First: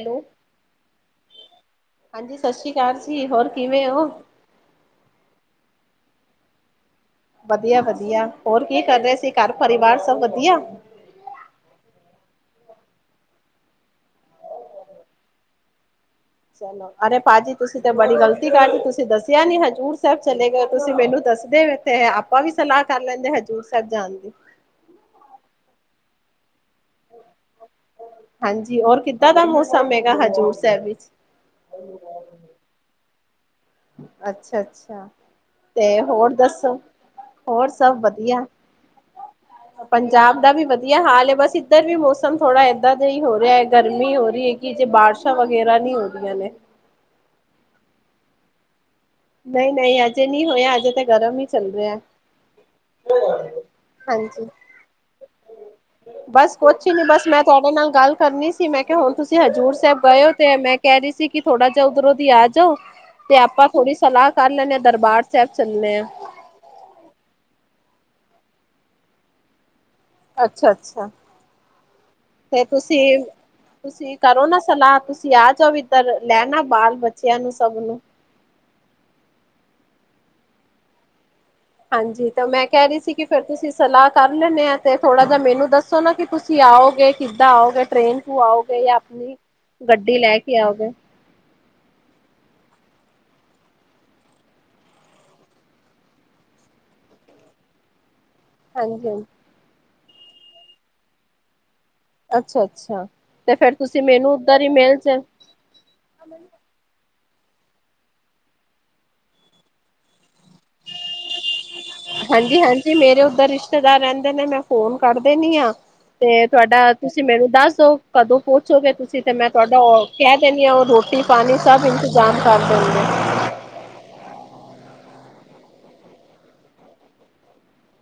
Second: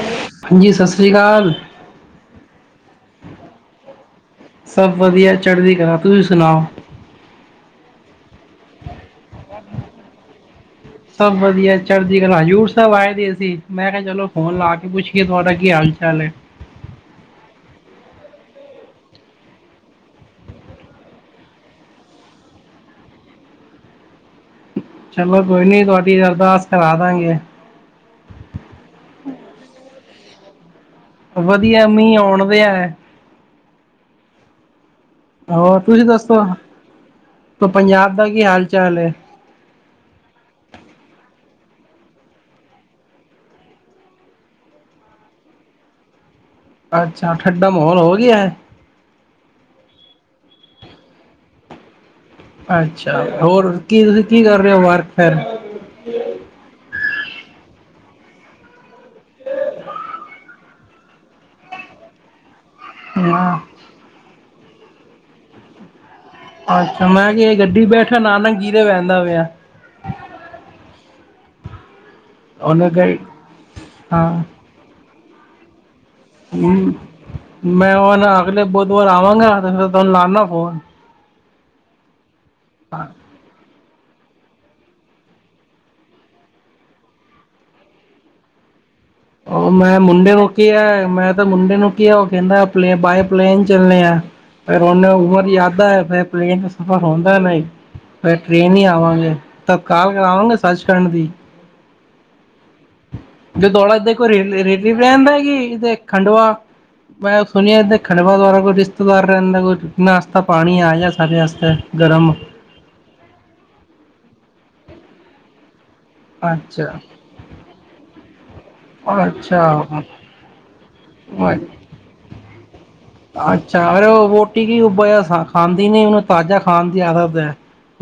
Hello ਹਾਂਜੀ, ਸਸ ਸ੍ਰੀ ਕਾਲ ਹਾਂਜੀ ਸਤਿ ਸ਼੍ਰੀ ਅਕਾਲ ਜੀ ਹੋਰ ਕਿਵੇਂ ਹੋ ਸਭ ਵਧੀਆ, ਚੜ੍ਹਦੀ ਕਲਾ। ਤੁਸੀਂ ਸੁਣਾਓ। ਵਧੀਆ-ਵਧੀਆ ਹੋਰ ਕੀ ਕਰ ਰਹੇ ਸੀ? ਘਰ ਪਰਿਵਾਰ ਸਭ ਵਧੀਆ ਸਭ ਵਧੀਆ ਚੜ੍ਹਦੀ ਕਲਾ ਹਜੂਰ ਸਭ ਆਏ ਦੇ ਸੀ ਮੈਂ ਕਿਹਾ ਚਲੋ ਫੋਨ ਲਾ ਕੇ ਪੁੱਛੀਏ ਤੁਹਾਡਾ ਕੀ ਹਾਲ-ਚਾਲ ਹੈ? ਚਲੋ ਅਰੇ ਭਾਜੀ ਤੁਸੀਂ ਤੇ ਬੜੀ ਗ਼ਲਤੀ ਕਰ ਲਈ ਤੁਸੀਂ ਦੱਸਿਆ ਨੀ ਹਜ਼ੂਰ ਸਾਹਿਬ ਚਲੇ ਗਏ। ਤੁਸੀਂ ਮੈਨੂੰ ਦੱਸਦੇ ਤੇ ਆਪਾਂ ਵੀ ਸਲਾਹ ਕਰ ਲੈਂਦੇ ਹਜ਼ੂਰ ਸਾਹਿਬ ਜਾਨ ਦੀ। ਚਲੋ ਕੋਈ ਨੀ ਤੁਹਾਡੀ ਅਰਦਾਸ ਕਰਾ ਦਾਂਗੇ ਹਾਂਜੀ, ਹੋਰ ਕਿੱਦਾਂ ਦਾ ਮੌਸਮ ਏ? [unintelligible] ਹਜ਼ੂਰ ਸਾਹਿਬ ਵਿੱਚ। ਵਧੀਆ ਮੀਂਹ ਆਉਣ ਵਇਆ ਐ। ਅੱਛਾ-ਅੱਛਾ। ਹੋਰ ਤੇ ਤੁਸੀਂ ਹੋਰ ਦੱਸੋ ਹੋਰ ਤਾਂ ਸਭ ਪੰਜਾਬ ਦਾ ਵਧੀਆ, ਕੀ ਹਾਲ ਚਾਲ ਹੈ ਪੰਜਾਬ ਦਾ ਵੀ ਵਧੀਆ ਹਾਲ ਹੈ ਬਸ ਇੱਧਰ ਵੀ ਮੌਸਮ ਥੋੜਾ ਏਦਾਂ ਦਾ ਹੀ ਹੋ ਰਿਹਾ ਹੈ ਗਰਮੀ ਹੋ ਰਹੀ ਹੈ ਕਿ ਜੇ ਬਾਰਿਸ਼ਾਂ ਵਗੈਰਾ ਨਹੀਂ ਹੋ ਰਹੀਆਂ ਨੇ। ਅੱਛਾ ਠੰਡਾ ਮਾਹੌਲ ਹੋ ਗਿਆ ਐ। ਨਹੀਂ-ਨਹੀਂ, ਅਜੇ ਨੀ ਹੋਇਆ ਅਜੇ ਤਾਂ ਗਰਮ ਹੀ ਚੱਲ ਰਿਹਾ। ਅੱਛਾ ਹੋਰ ਕੀ ਤੁਸੀਂ ਕੀ ਹਾਂਜੀ ਕਰ ਰਹੇ ਹੋ ਵਰਕ। ਫੇਰ ਬਸ ਕੋਛ ਨੀ ਬੱਸ ਮੈਂ ਤੁਹਾਡੇ ਨਾਲ ਗੱਲ ਕਰਨੀ ਸੀ, ਮੈਂ ਕਿਹਾ ਹੁਣ ਤੁਸੀਂ ਹਜ਼ੂਰ ਸਾਹਿਬ ਗਏ ਹੋ ਤੇ ਮੈਂ ਕਹਿ ਰਹੀ ਸੀ ਕਿ ਥੋੜ੍ਹਾ ਜਿਹਾ ਉੱਧਰੋਂ ਦੀ ਆਜ ਤੋ, ਤੇ ਹਾਂ ਆਪਾਂ ਥੋੜੀ ਸਲਾਹ ਕਰ ਲੈਂਨੇ ਦਰਬਾਰ ਸਾਹਿਬ ਚੱਲੇ ਆ। ਅੱਛਾ, ਮੈਂ ਕਿ ਗੱਡੀ ਬੈਠਾਂ ਨਾ ਮੈਂ ਜੀਰੇ ਬੈਨਾ ਪਿਆ ਅੱਛਾ-ਅੱਛਾ ਤੇ ਉਹਨੇ ਗ ਤੁਸੀਂ, ਤੁਸੀਂ ਕਰੋ ਨਾ ਸਲਾਹ ਆਪਸ ਵਆ ਚੋ ਵੀ ਹੂੰ, ਮੈਂ ਨੂੰ ਹੂਨ ਅਗਲੇ ਬੁੱਧਵਾਰ ਆਵਾਂਗਾ ਫੇਰ ਤੁਹਾਨੂੰ ਲਾਨਾ ਫੋਨ ਹਾਂਜੀ। ਪਰ ਮੈਂ ਕਹਿ ਰਹੀ ਸੀ ਕਿ ਫੇਰ ਤੁਸੀਂ- ਸਲਾਹ ਕਰ ਲੈਂਨੇ ਐ ਤੇ ਥੋੜ੍ਹਾ ਜਿਹਾ ਮੈਨੂੰ ਦੱਸੋ ਨਾ ਕਿ ਤੁਸੀਂ ਆਓਗੇ। ਕਿੱਦਾਂ ਆਓਗੇ? ਟ੍ਰਰੇਨ ਕੂ ਆਓਗੇ ਯਾ ਉਹ ਮੈਂ ਮੁੰਡੇ ਕਿਆ ਐ ਮੈਂ ਤਾਂ ਮੁੰਡੇ ਨੂੰ ਕੀਆ ਉਹ ਕਹਿੰਦਾ ਪਲੇਂ ਬਾਏ ਪਲੇਨ ਚੱਲਨੇ ਆ। ਫਿਰ ਉਹਨੇ ਉਮਰ ਯਾਦਾ ਐ ਫਿਰ ਪਲੇਨ ਦਾ ਸਫ਼ਰ ਹੁੰਦਾ ਨਹੀਂ। ਫੇਰ ਟ੍ਰਰੇਨ ਹੀ ਹਾਂਜੀ ਹਾਂਜੀ ਆਵਾਂਗੇ ਤ ਕਾਰ ਕਰਾਵਾਂ ਮੈਂ ਸੱਚ ਖੰਡ ਦੀ ਅੱਛਾ ਅੱਛਾ ਤੇ ਜੋ ਫੇਰ ਤੁਸੀਂ ਦੌਲਾਦੇ ਕੋਈ ਮੈਨੂੰ ਉੱਧਰ ਰੇ ਰੇਲੀ ਈਮੇਲ ਚ ਰੈਂਦਾ ਗੀ ਇਦੇ ਖੰਡਵਾ? ਮੈਂ ਸੁਣੀਆ ਇਥੇ ਖੰਡਵਾ ਤੁਆਡਾ ਕੋਈ ਰਿਸ਼ਤੇਦਾਰ ਰੈਂਦਾ ਕੋਈ ਨਾ ਹਾਂਜੀ-ਹਾਂਜੀ, ਮੇਰੇ ਓਦਰ ਰਿਸ਼ਤੇਦਾਰ ਰੈਂਦੇ ਨੇ ਮੈਂ ਫੋਨ ਕਾਰਦੇਨੀ ਆ ਤੇ ਤੁਆਡਾ ਅੱਛਾ, ਤੁਸੀਂ ਮੈਨੂੰ ਦੱਸਦੋ, ਕਦੋਂ ਪੋਚ ਜੋਗੇ ਤੁਸੀਂ ਤੇ ਮੈਂ ਤੁਆਡਾ ਅੱਛਾ, ਓ, ਕੈ ਦੇਣੀ ਆ ਓ ਰੋਟੀ-ਪਾਣੀ ਸਭ ਇੰਤਜ਼ਾਮ ਕਾਰ ਦਿੰਦੇ ਅੱਛਾ ਅਰੇ ਓ ਰੋਟੀ ਕੀ ਉਬੇਆ ਖਾਂਦੀ ਨੀ ਓਨੂੰ ਤਾਜਾ ਖਾਣ ਦੀ ਆਦਤ ਐ,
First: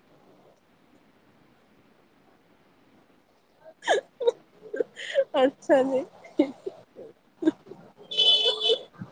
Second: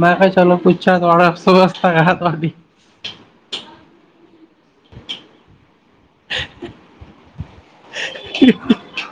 ਮੈਂ ਫੇਰ ਚਲੋ ਪੁੱਛੇਆ ਤੋਡਾ ਸਵਸਤ ਐ ਤੁਆਡੀ। [unintelligible] ਅੱਛਾ ਜੀ। [unintelligible]